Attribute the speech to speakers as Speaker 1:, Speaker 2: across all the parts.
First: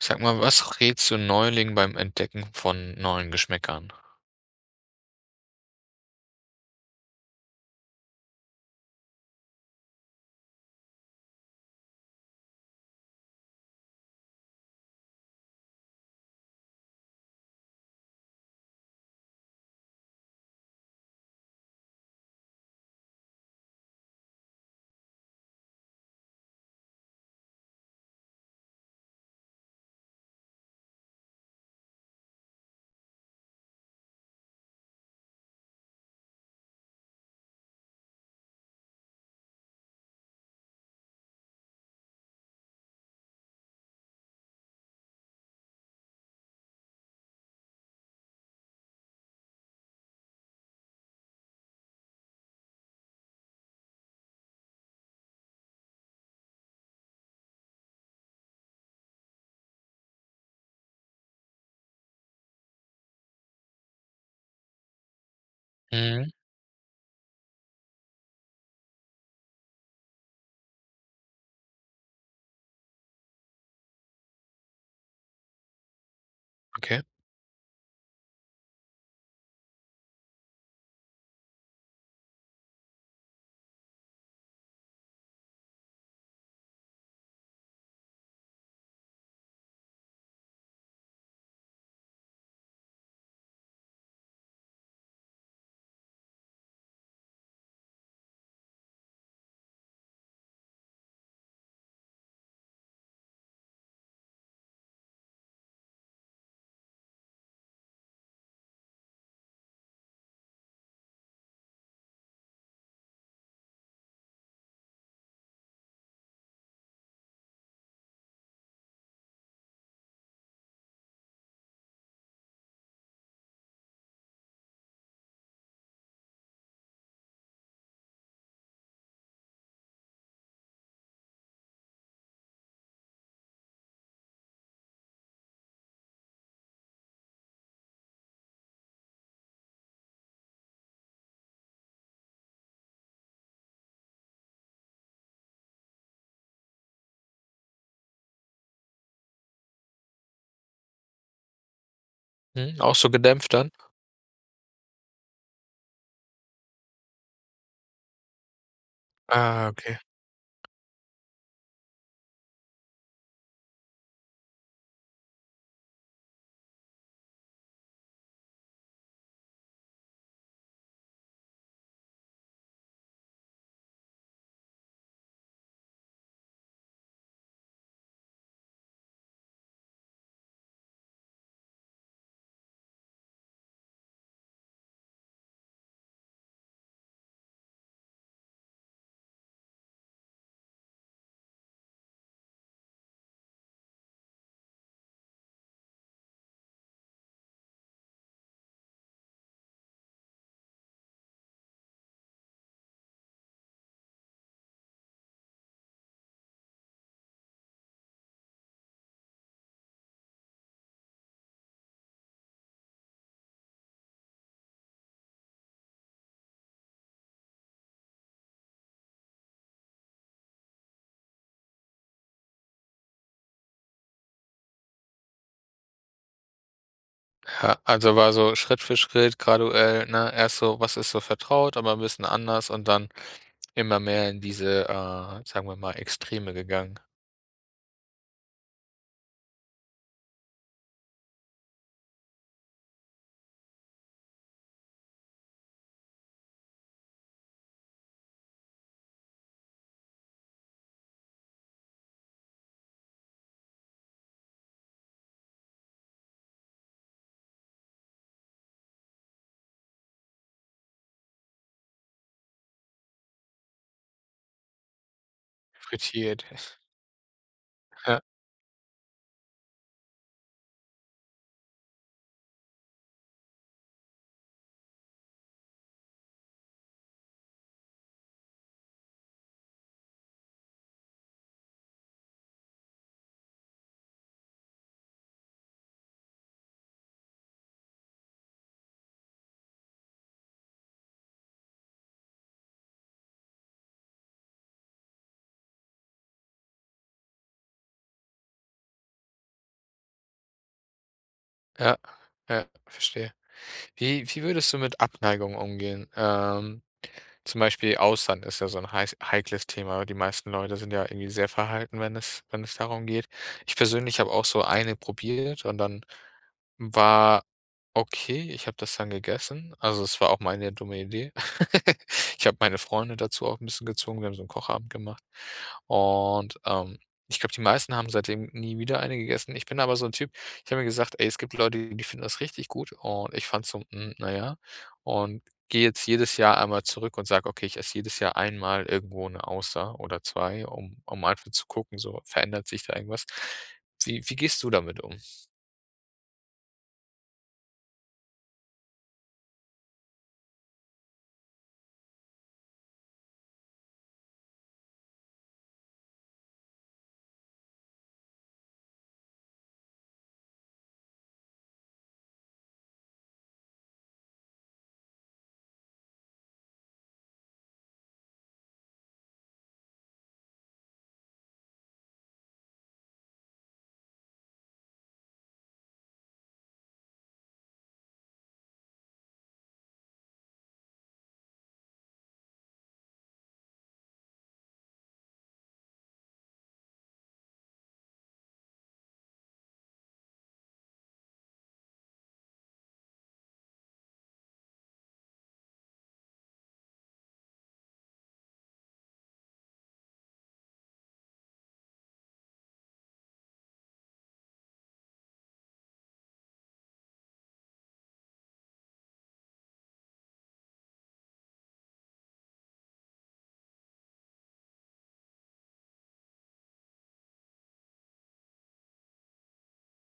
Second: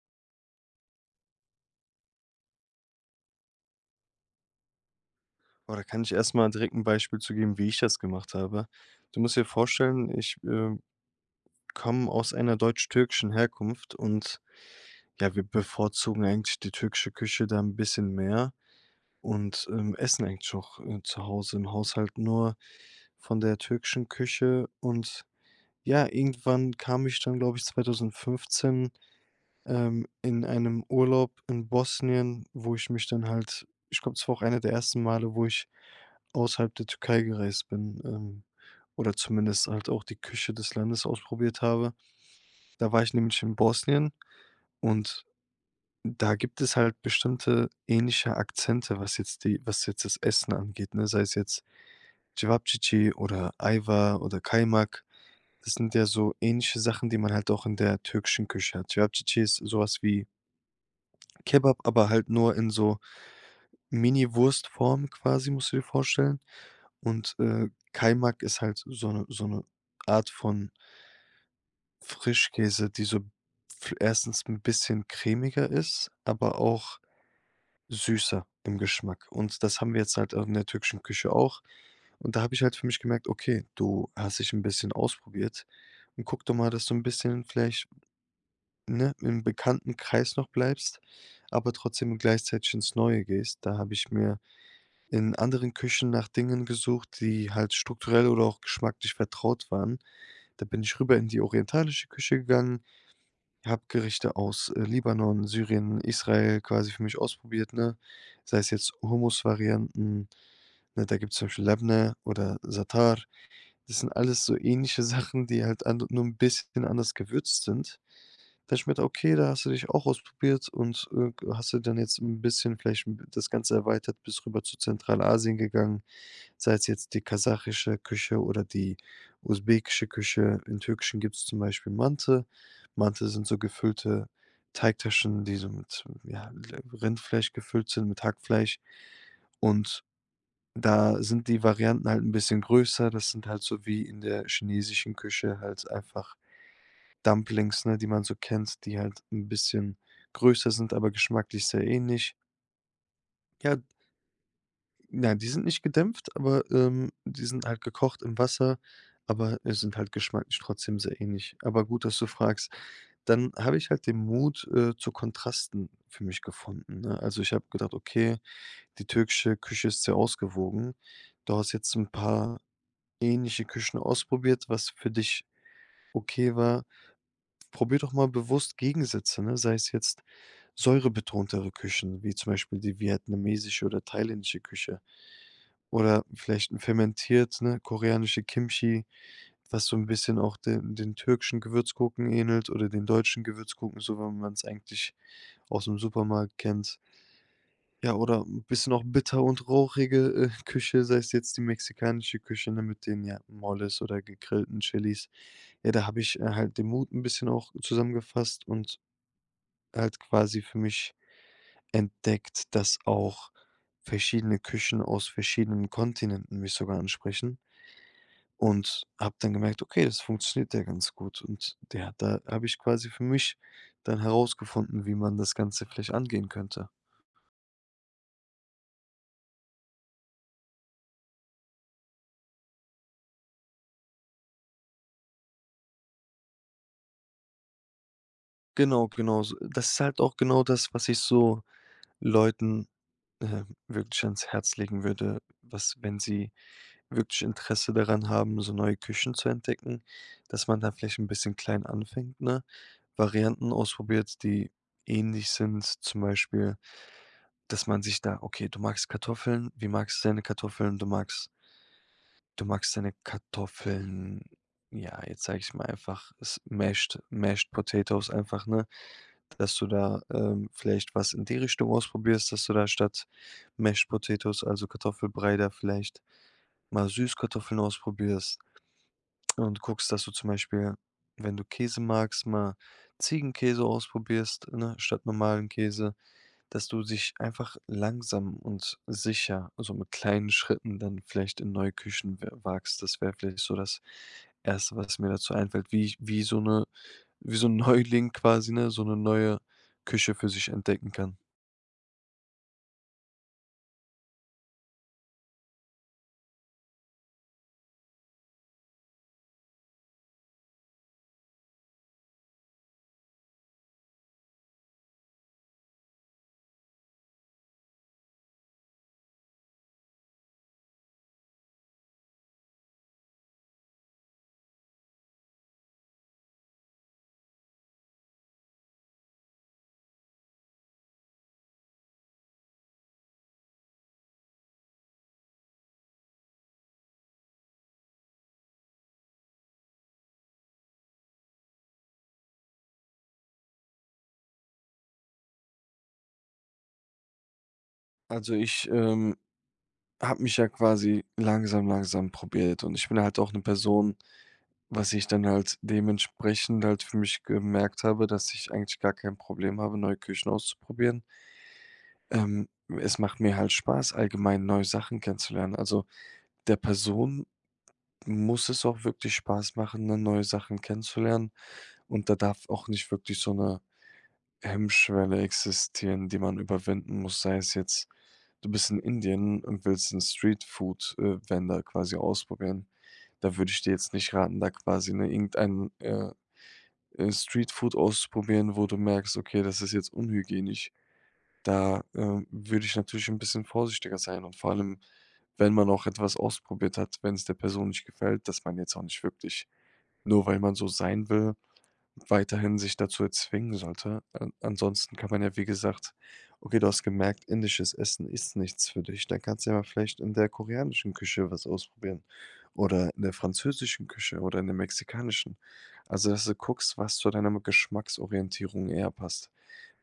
Speaker 1: Sag mal, was rätst du Neulingen beim Entdecken von neuen Geschmäckern?
Speaker 2: Oh, da kann ich erst mal direkt 'n Beispiel zu geben, wie ich das gemacht habe. Du musst dir vorstellen, ich, äh, komme aus einer deutsch-türkischen Herkunft und ja, wir bevorzugen eigentlich die türkische Küche da 'n bisschen mehr und, ähm, essen eigentlich auch, äh, zu Hause im Haushalt nur von der türkischen Küche. Und ja, irgendwann kam ich dann, glaube ich, 2015 ähm, in einem Urlaub in Bosnien, wo ich mich dann halt ich glaube das war auch eine der ersten Male, wo ich außerhalb der Türkei gereist bin, ähm, oder zumindest halt auch die Küche des Landes ausprobiert habe. Da war ich nämlich in Bosnien, und da gibt es halt bestimmte ähnliche Akzente, was jetzt die was jetzt das Essen angeht, ne? Sei es jetzt Cevapcici oder Ajvar oder Kaymak. Das sind ja so ähnliche Sachen, die man halt auch in der türkischen Küche hat. Cevapcici ist so was wie Kebab, aber halt nur in so Miniwurst-Form quasi, musst du dir
Speaker 1: Mhm.
Speaker 2: vorstellen. Und, äh, Kaymak ist halt so 'ne so 'ne Art von Frischkäse, die so f erstens 'n bisschen cremiger ist, aber auch
Speaker 1: Okay.
Speaker 2: süßer im Geschmack. Und das haben wir jetzt halt, ähm, in der türkischen Küche auch. Und da habe ich halt für mich gemerkt, okay, du hast dich 'n bisschen ausprobiert und guck doch mal, dass du 'n bisschen vielleicht ne, im bekannten Kreis noch bleibst, aber trotzdem gleichzeitig ins Neue gehst. Da habe ich mir in anderen Küchen nach Dingen gesucht, die halt strukturell oder auch geschmacklich vertraut waren. Da bin ich rüber in die orientalische Küche gegangen, habe Gerichte aus, äh, Libanon, Syrien, Israel quasi für mich ausprobiert, ne? Sei es jetzt Humusvarianten, ne? Da gibt's zum Beispiel Lebne oder Zatar. Das sind alles so ähnliche Sachen, die halt an nur 'n bisschen anders gewürzt sind. Das schmeckt okay, da hast du dich auch ausprobiert und, äh, g hast du dann jetzt 'n bisschen vielleicht m das Ganze erweitert, bist rüber zu Zentralasien gegangen, sei's jetzt die kasachische Küche oder die usbekische Küche. Im Türkischen gibt's zum Beispiel Manti. Manti sind so gefüllte Teigtaschen, die so mit m ja, l Rindfleisch gefüllt sind, mit Hackfleisch. Und da sind die Varianten halt 'n bisschen größer. Das sind halt so wie in der chinesischen Küche halt einfach Dumplings, ne, die man so kennt, die halt 'n bisschen größer sind, aber geschmacklich sehr ähnlich.
Speaker 1: Mhm, auch so gedämpft dann?
Speaker 2: Ja ja, die sind nicht gedämpft, aber, ähm, die sind halt gekocht im Wasser, aber,
Speaker 1: Ah,
Speaker 2: äh, sind
Speaker 1: okay.
Speaker 2: halt geschmacklich trotzdem sehr ähnlich. Aber gut, dass du fragst. Dann habe ich halt den Mut, äh, zu Kontrasten für mich gefunden, ne? Also, ich habe gedacht, okay, die türkische Küche ist sehr ausgewogen. Du hast jetzt 'n paar ähnliche Küchen ausprobiert, was für dich okay war. Probier doch mal bewusst Gegensätze, ne? Sei es jetzt säurebetontere Küchen wie zum Beispiel die vietnamesische oder thailändische Küche. Oder vielleicht 'n fermentiert, ne? Koreanische Kimchi, was so 'n bisschen auch den den türkischen Gewürzgurken ähnelt oder den deutschen Gewürzgurken, so wie man's eigentlich ausm Supermarkt kennt. Ja, oder 'n bisschen auch bitter und rauchige, äh, Küche, sei's jetzt die mexikanische Küche, ne, mit den, ja, Moles oder gegrillten Chilis. Ja, da habe ich, äh, halt den Mut 'n bisschen auch zusammengefasst und halt quasi für mich entdeckt, dass auch verschiedene Küchen aus verschiedenen Kontinenten mich sogar ansprechen. Und habe dann gemerkt, okay, das funktioniert ja ganz gut. Und der da habe ich quasi für mich dann herausgefunden, wie man das Ganze vielleicht angehen könnte.
Speaker 1: Ja, also war so Schritt für Schritt graduell, ne? Erst so, was ist so vertraut, aber 'n bisschen anders, und dann immer mehr in diese, äh, sagen wir mal, Extreme gegangen?
Speaker 2: Genau, genau. So das ist halt auch genau das, was ich so Leuten, äh, wirklich ans Herz legen würde, was wenn sie wirklich Interesse daran haben, so neue Küchen zu entdecken, dass man da vielleicht 'n bisschen klein anfängt, ne? Varianten ausprobiert, die ähnlich sind, zum Beispiel, dass man sich da okay, du magst Kartoffeln. Wie magst du deine Kartoffeln? Du magst du magst deine Kartoffeln ja, jetzt sage ich's mal einfach,
Speaker 1: Fritiert.
Speaker 2: es mashed mashed
Speaker 1: Ja.
Speaker 2: Potatoes einfach, ne, dass du da, ähm, vielleicht was in die Richtung ausprobierst dass du da statt Mashed Potatoes also Kartoffelbrei, da vielleicht mal Süßkartoffeln ausprobierst und guckst, dass du zum Beispiel, wenn du Käse magst, mal Ziegenkäse ausprobierst, ne, statt normalen Käse. Dass du sich einfach langsam und sicher also mit kleinen Schritten dann vielleicht in neue Küchen we wagst. Das wäre vielleicht so das 1. was mir dazu einfällt, wie ich wie so 'ne wie so 'n Neuling quasi, ne, so 'ne neue Küche für sich entdecken kann.
Speaker 1: Ja, ja, verstehe. Wie wie würdest du mit Abneigung umgehen? Ähm, zum Beispiel Austern ist ja so 'n heiß heikles Thema. Die meisten Leute sind ja irgendwie sehr verhalten, wenn es wenn es darum geht. Ich persönlich habe auch so 1 probiert und dann war okay, ich habe das dann gegessen. Also, es war auch meine dumme Idee. Ich habe meine Freunde dazu auch 'n bisschen gezwungen. Wir haben so 'n Kochabend gemacht und, ähm, ich glaube, die meisten haben seitdem nie wieder eine gegessen. Ich bin aber so 'n Typ, ich habe mir gesagt: „Ey, es gibt Leute, die finden das richtig gut.“ Und ich fand so, hm, na ja und gehe jetzt jedes Jahr einmal zurück und sage, okay, ich esse jedes Jahr einmal irgendwo 'ne Auster oder 2, um um einfach zu gucken, so, verändert sich da irgendwas? Wie wie gehst du damit um?
Speaker 2: Also ich, ähm, habe mich ja quasi langsam langsam probiert und ich bin halt auch 'ne Person was ich dann halt dementsprechend halt für mich gemerkt habe, dass ich eigentlich gar kein Problem habe, neue Küchen auszuprobieren. Ähm, es macht mir halt Spaß, allgemein neue Sachen kennenzulernen. Also der Person muss es auch wirklich Spaß machen, dann neue Sachen kennenzulernen. Und da darf auch nicht wirklich so 'ne Hemmschwelle existieren, die man überwinden muss. Sei es jetzt, du bist in Indien und willst 'n Streetfood, äh, Vendor quasi ausprobieren. Da würde ich dir jetzt nicht raten, da quasi, ne, irgendeinen, äh, Streetfood auszuprobieren, wo du merkst, okay, das ist jetzt unhygienisch. Da, äh, würde ich natürlich 'n bisschen vorsichtiger sein. Und vor allem, wenn man auch etwas ausprobiert hat, wenn's der Person nicht gefällt, dass man jetzt auch nicht wirklich, nur weil man so sein will, weiterhin sich dazu zwingen sollte. An ansonsten kann man ja, wie gesagt okay, du hast gemerkt, indisches Essen ist nichts für dich, dann kannst du ja mal vielleicht in der koreanischen Küche was ausprobieren oder in der französischen Küche oder in der mexikanischen. Also dass du guckst, was zu deiner m Geschmacksorientierung eher passt.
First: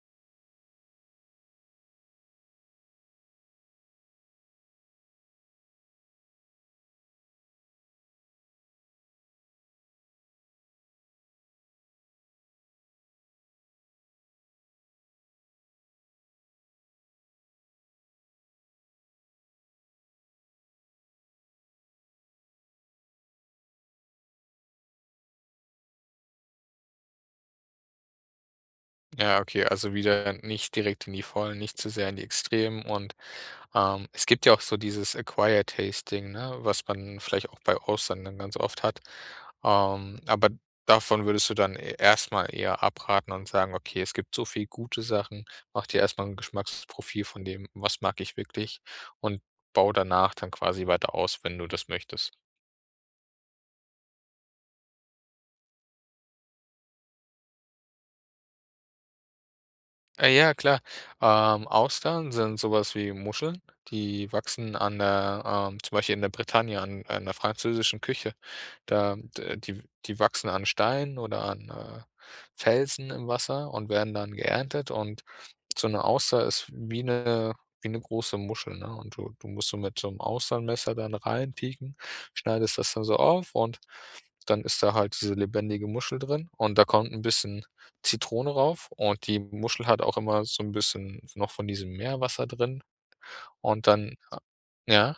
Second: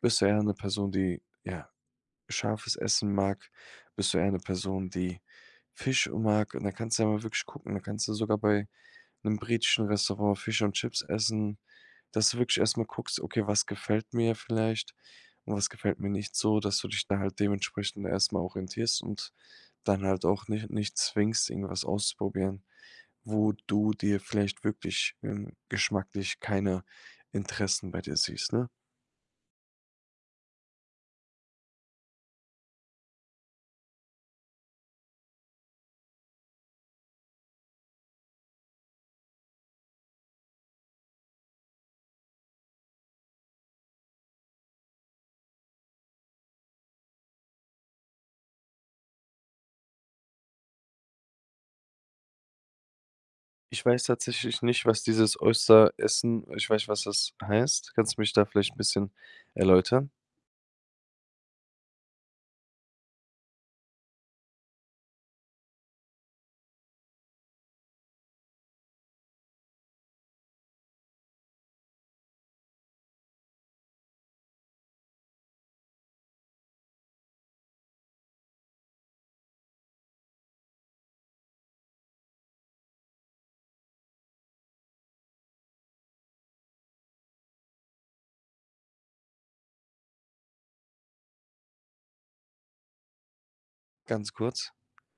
Speaker 2: Bist du eher 'ne Person, die, ja, scharfes Essen mag? Bist du eher 'ne Person, die Fisch, äh, mag? Und da kannst du ja mal wirklich gucken da kannst du sogar bei 'nem britischen Restaurant Fisch und Chips essen dass du wirklich erst mal guckst, okay, was gefällt mir vielleicht und was gefällt mir nicht so dass du dich da halt dementsprechend erst mal orientierst und dann halt auch nich nicht zwingst, irgendwas ausprobieren, wo du dir vielleicht wirklich ähm, geschmacklich keine Interessen bei dir siehst, ne?
Speaker 1: Ja, okay. Also wieder nicht direkt in die Vollen nicht zu sehr in die Extremen. Und, ähm, es gibt ja auch so dieses, Acquired Tasting, ne, was man vielleicht auch bei Austern dann ganz oft hat. Ähm, aber davon würdest du dann e erst mal eher abraten und sagen: „Okay, es gibt so viel gute Sachen, mach dir erst mal 'n Geschmacksprofil von dem, was mag ich wirklich? Und bau danach dann quasi weiter aus, wenn du das möchtest."
Speaker 2: Ich weiß tatsächlich nicht, was dieses Oyster Essen ich weiß, was das heißt. Kannst du mich da vielleicht 'n bisschen erläutern?
Speaker 1: Äh, ja, klar. Ähm, Austern sind so was wie Muscheln, die wachsen an der ähm, zum Beispiel in der Bretagne an an der französischen Küche. Da d die w die wachsen an Steinen oder an, äh, Felsen im Wasser und werden dann geerntet. Und so 'ne Auster ist wie 'ne wie 'ne große Muschel, ne? Und du du musst so mit so 'nem Austernmesser dann reinpieken, schneidest das da so auf und dann ist da halt diese lebendige Muschel drin. Und da kommt 'n bisschen Zitrone rauf und die Muschel hat auch immer so 'n bisschen noch von diesem Meerwasser drin. Und dann
Speaker 2: Ganz kurz.
Speaker 1: ja?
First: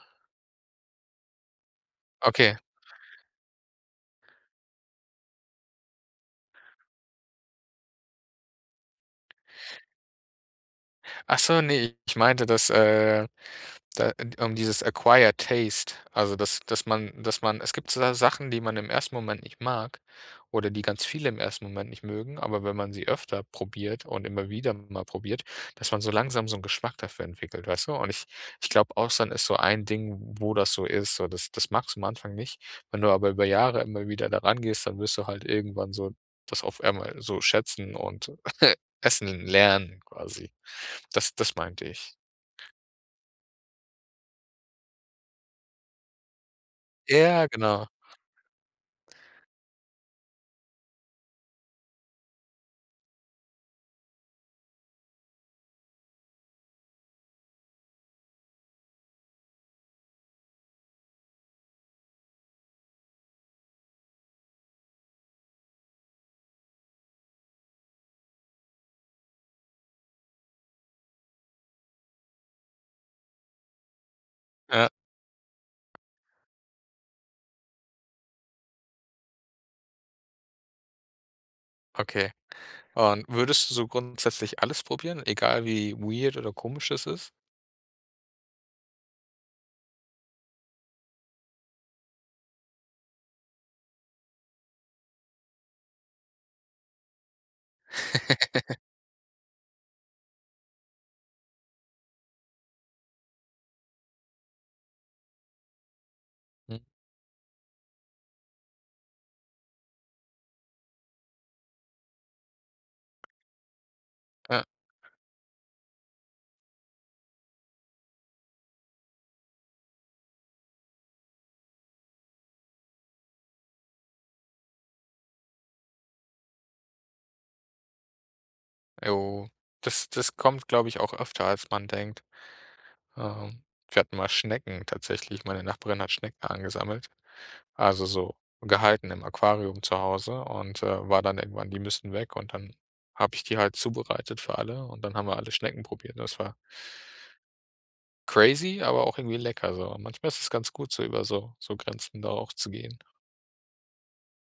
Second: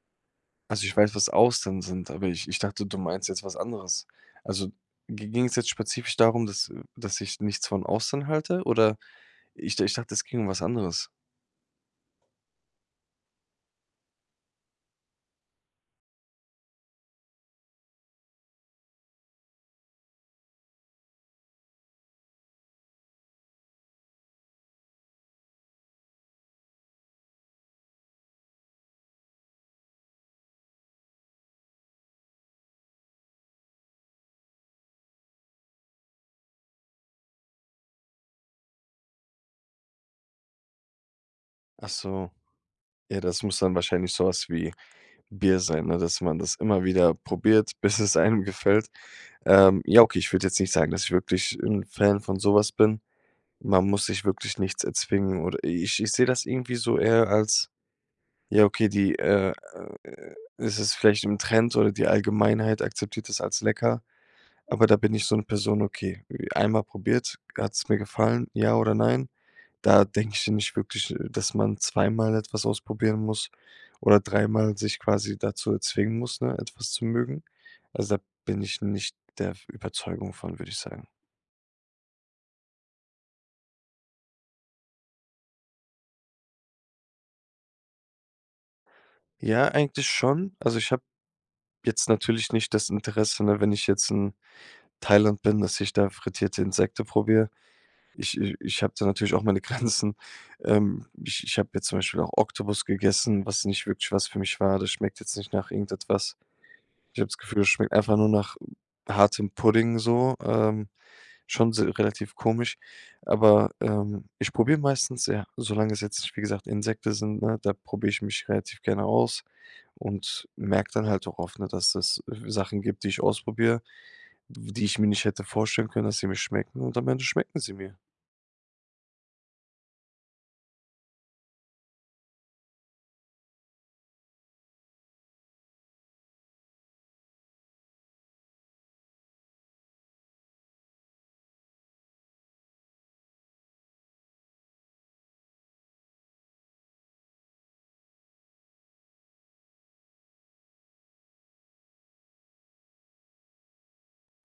Speaker 2: Also, ich weiß, was Austern sind, aber ich
Speaker 1: Okay.
Speaker 2: ich dachte, du meinst jetzt was anderes. Also gi ging's jetzt spezifisch darum, dass dass ich nichts von Austern halte? Oder ich d ich dachte, es ginge um was anderes?
Speaker 1: Ach so, ne, ich meinte, dass, äh, da d um dieses Acquired Taste also dass dass man dass man es gibt so Sachen, die man im 1. Moment nicht mag oder die ganz viele im ersten Moment nicht mögen, aber wenn man sie öfter probiert und immer wieder mal probiert, dass man so langsam so 'n Geschmack dafür entwickelt, weißt du? Und ich ich glaube, Austern ist so ein Ding, wo das so ist. So, das das magst du am Anfang nicht. Wenn du aber über Jahre immer wieder da rangehst, dann wirst du halt irgendwann so das auf einmal so schätzen und, essen lernen quasi. Das das meinte
Speaker 2: Ach
Speaker 1: ich.
Speaker 2: so. Ja, das muss dann wahrscheinlich so was wie Bier sein, ne, dass man das immer wieder
Speaker 1: Ja,
Speaker 2: probiert,
Speaker 1: genau.
Speaker 2: bis es einem gefällt. Ähm, ja, okay, ich würde jetzt nicht sagen, dass ich wirklich 'n Fan von so was bin. Man muss sich wirklich nichts erzwingen oder ich ich sehe das irgendwie so eher als ja okay, die, äh, äh, es ist vielleicht im Trend oder die Allgemeinheit akzeptiert das als lecker. Aber da bin ich so 'ne Person, okay, einmal probiert, hat's mir gefallen, ja oder nein? Da denke ich ja nicht wirklich, äh, dass man zweimal etwas ausprobieren muss oder dreimal
Speaker 1: Ja.
Speaker 2: sich quasi dazu zwingen muss, ne, etwas zu mögen. Also, da bin ich nicht der v Überzeugung von, würde ich sagen.
Speaker 1: Okay. Und würdest du so grundsätzlich alles probieren, egal wie weird oder komisch es ist?
Speaker 2: Ja, eigentlich schon. Also, ich habe jetzt natürlich nicht das Interesse, ne, wenn ich jetzt in Thailand bin, dass ich da frittierte Insekten probiere. Ich i ich habe da natürlich auch meine Grenzen, ähm, ich ich habe jetzt zum Beispiel auch Oktopus gegessen, was nicht wirklich was für mich war, das schmeckt jetzt nicht nach irgendetwas.
Speaker 1: Mhm.
Speaker 2: Ich habe das Gefühl, es schmeckt einfach nur nach hartem Pudding so, ähm, schon se relativ komisch. Aber, ähm, ich
Speaker 1: Ja.
Speaker 2: probiere meistens ja. Solange es jetzt, nicht wie gesagt, Insekten sind, ne? Da probiere ich mich relativ gerne aus und merke dann halt auch oft, ne, dass es w Sachen gibt, die ich ausprobiere, w die ich mir nicht hätte vorstellen können, dass sie mir schmecken und am Ende schmecken sie mir.
Speaker 1: Jo. Das das kommt, glaube ich, auch öfter, als man denkt. Ähm, wir hatten mal Schnecken tatsächlich, meine Nachbarin hat Schnecken angesammelt. Also, so gehalten im Aquarium zu Hause und, äh, war dann irgendwann die müssen weg und dann habe ich die halt zubereitet für alle und dann haben wir alle Schnecken probiert. Ne, das war crazy, aber auch irgendwie lecker so. Manchmal ist es ganz gut so über so so Grenzen da auch zu gehen.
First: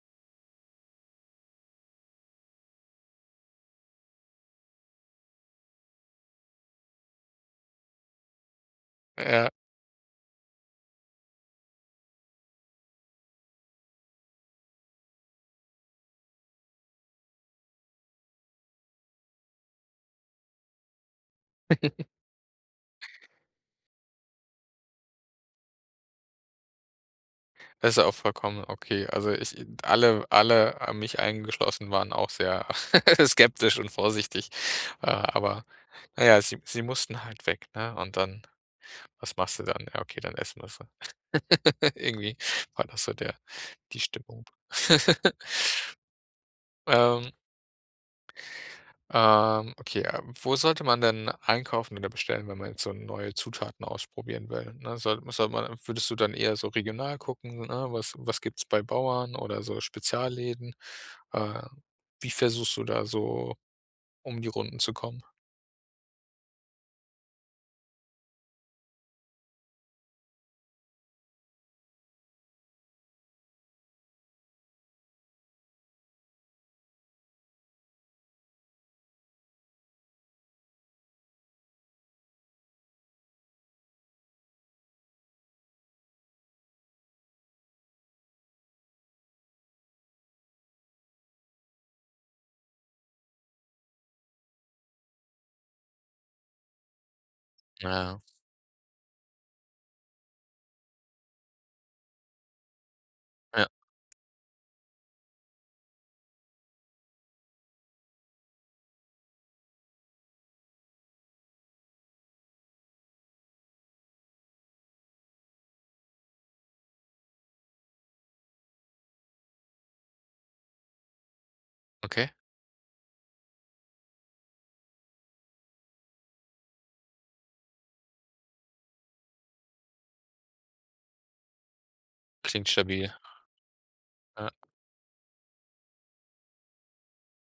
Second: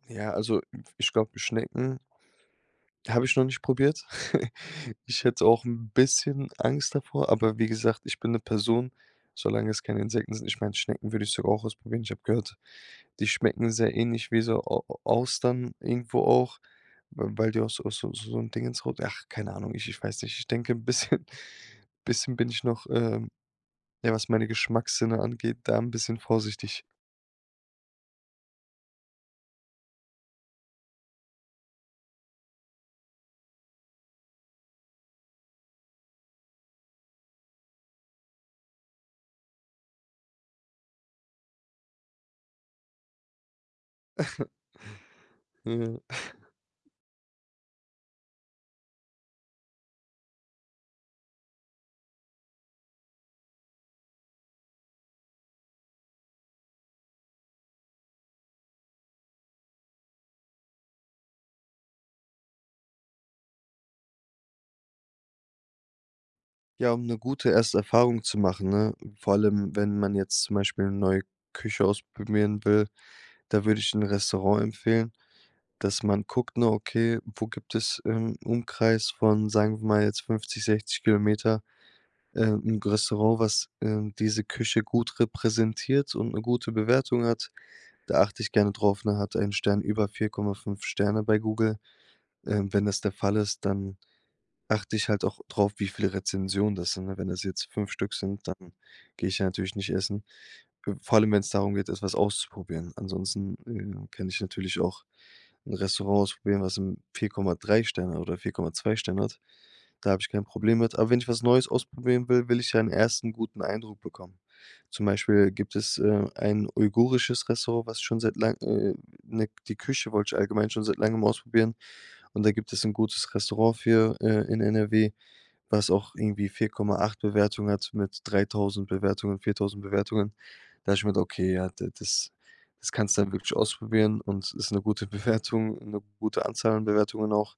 Speaker 2: Ja, also f ich glaube, Schnecken habe ich noch nicht probiert. Ich hätte auch 'n bisschen Angst davor, aber wie gesagt, ich bin 'ne Person,
Speaker 1: Ja.
Speaker 2: solange es keine Insekten sind. Ich meine Schnecken würde ich sogar auch ausprobieren. Ich habe gehört, die schmecken sehr ähnlich wie so Au Au Austern irgendwo auch, w weil die aus aus aus so 'n Dingens rau ach, keine Ahnung, ich ich weiß nicht, ich denke 'n bisschen bisschen bin ich noch, ähm, ja, was meine Geschmackssinne angeht, da 'n bisschen vorsichtig.
Speaker 1: Das ist ja auch vollkommen, okay. Also ich alle alle, mich eingeschlossen, waren auch sehr skeptisch und vorsichtig. Äh, aber na ja, sie sie mussten halt weg, ne? Und dann was machst du dann? Ja, okay, dann essen wir sie. Irgendwie war das so der die Stimmung.
Speaker 2: Ja.
Speaker 1: Ähm Ähm, okay, ähm, wo sollte man denn einkaufen oder bestellen, wenn man jetzt so neue Zutaten ausprobieren will, ne? Soll sollte man würdest du dann eher so regional gucken, ne, was was gibt's bei Bauern oder so Spezialläden? Äh, wie versuchst du da so, um die Runden zu kommen?
Speaker 2: Ja, um 'ne gute erste Erfahrung zu machen, ne, vor allem wenn man jetzt zum Beispiel neue Küche ausprobieren will, da würde ich 'n Restaurant empfehlen, dass man guckt nur, okay, wo gibt es im Umkreis von, sagen wir mal jetzt, 50, 60 Kilometer, äh, 'n G Restaurant, was, ähm, diese Küche gut repräsentiert und 'ne gute Bewertung hat. Da achte ich gerne drauf, ne? Hat er ein Stern über 4,5 Sterne bei Google. Ähm, wenn das der Fall ist, dann achte ich halt auch drauf, wie viele Rezensionen das sind, ne? Wenn das jetzt
Speaker 1: Na
Speaker 2: 5 Stück
Speaker 1: ja.
Speaker 2: sind, dann gehe ich ja natürlich nicht essen. Äh, vor allem, wenn's darum geht, etwas auszuprobieren. Ansonsten,
Speaker 1: Ja.
Speaker 2: äh, ja, kann ich natürlich auch 'n Restaurant ausprobieren, was m 4,3 Sterne oder 4,2 Sterne hat. Da habe ich kein Problem mit. Aber wenn ich was neues ausprobieren will, will ich ja 'n ersten guten Eindruck bekommen. Zum Beispiel gibt es, äh, ein uigurisches Restaurant, was schon seit lang äh, ne, die Küche wollte ich allgemein schon seit langem ausprobieren.
Speaker 1: Okay.
Speaker 2: Und da gibt es 'n gutes Restaurant für äh, in NRW, was auch irgendwie 4.8 Bewertungen hat mit 3.000 Bewertungen, 4.000 Bewertungen. Da habe ich gemeint, okay, ja, da das
Speaker 1: Klingt
Speaker 2: das
Speaker 1: stabil.
Speaker 2: kannst du dann wirklich ausprobieren
Speaker 1: Ja.
Speaker 2: und ist 'ne gute Bewertung, 'ne gute Anzahl an Bewertungen auch.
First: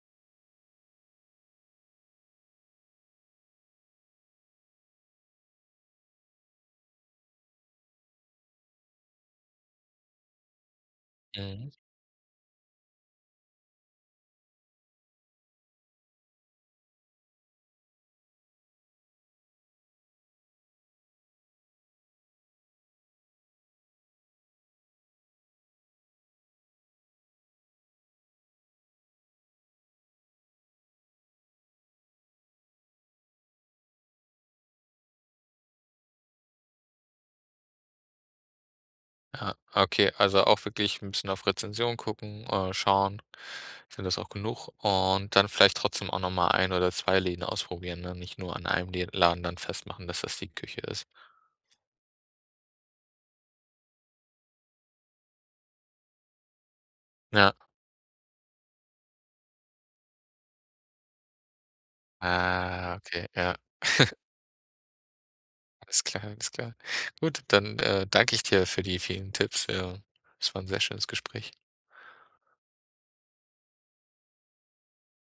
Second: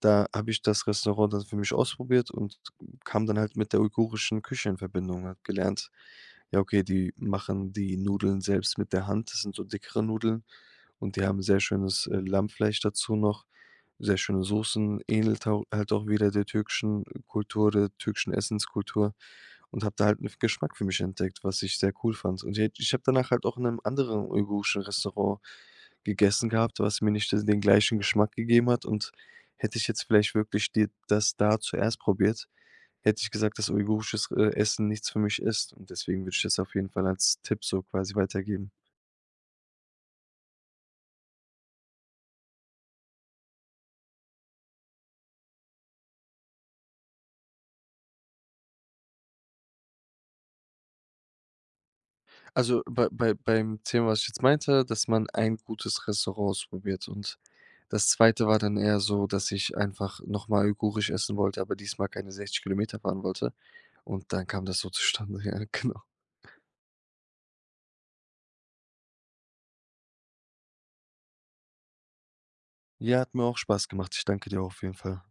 Speaker 2: Da habe ich das Restaurant dann für mich ausprobiert und kam dann halt mit der uigurischen Küche in Verbindung und habe gelernt, ja, okay, die machen die Nudeln selbst mit der Hand. Das sind so dickere Nudeln, und die haben sehr
Speaker 1: Mhm.
Speaker 2: schönes, äh, Lammfleisch dazu noch, sehr schöne Soßen, ähnelt hau halt auch wieder der türkischen Kultur oder türkischen Essenskultur und habe da halt 'ne F Geschmack für mich entdeckt, was ich sehr cool fand. Und je ich habe danach halt auch in 'nem anderen uigurischen Restaurant gegessen gehabt, was mir nicht das den gleichen Geschmack gegeben hat. Und hätte ich jetzt vielleicht wirklich dir das da zuerst probiert, hätte ich gesagt, dass uigurisches, äh, Essen nichts für mich ist, und deswegen würde ich das auf jeden Fall als Tipp so quasi weitergeben.
Speaker 1: Ja, okay. Also auch wirklich 'n bisschen auf Rezension gucken, äh, schauen, sind das auch genug? Und dann vielleicht trotzdem auch noch mal ein oder 2 Läden ausprobieren, ne? Nicht nur an einem Lä Laden dann festmachen, dass das die Küche ist.
Speaker 2: Also bei bei beim Thema, was ich jetzt meinte, dass man ein gutes Restaurant ausprobiert, und
Speaker 1: Ja.
Speaker 2: das 2. war dann eher so, dass ich einfach nochmal uigurisch essen wollte, aber diesmal keine 60
Speaker 1: Ah,
Speaker 2: Kilometer fahren
Speaker 1: okay,
Speaker 2: wollte
Speaker 1: ja.
Speaker 2: und dann kam das so zustande. Ja, genau.
Speaker 1: Alles klar, alles klar. Gut, dann, äh, danke ich dir für die vielen Tipps ja, das war 'n sehr schönes Gespräch.
Speaker 2: Ja, hat mir auch Spaß gemacht. Ich danke dir auch auf jeden Fall.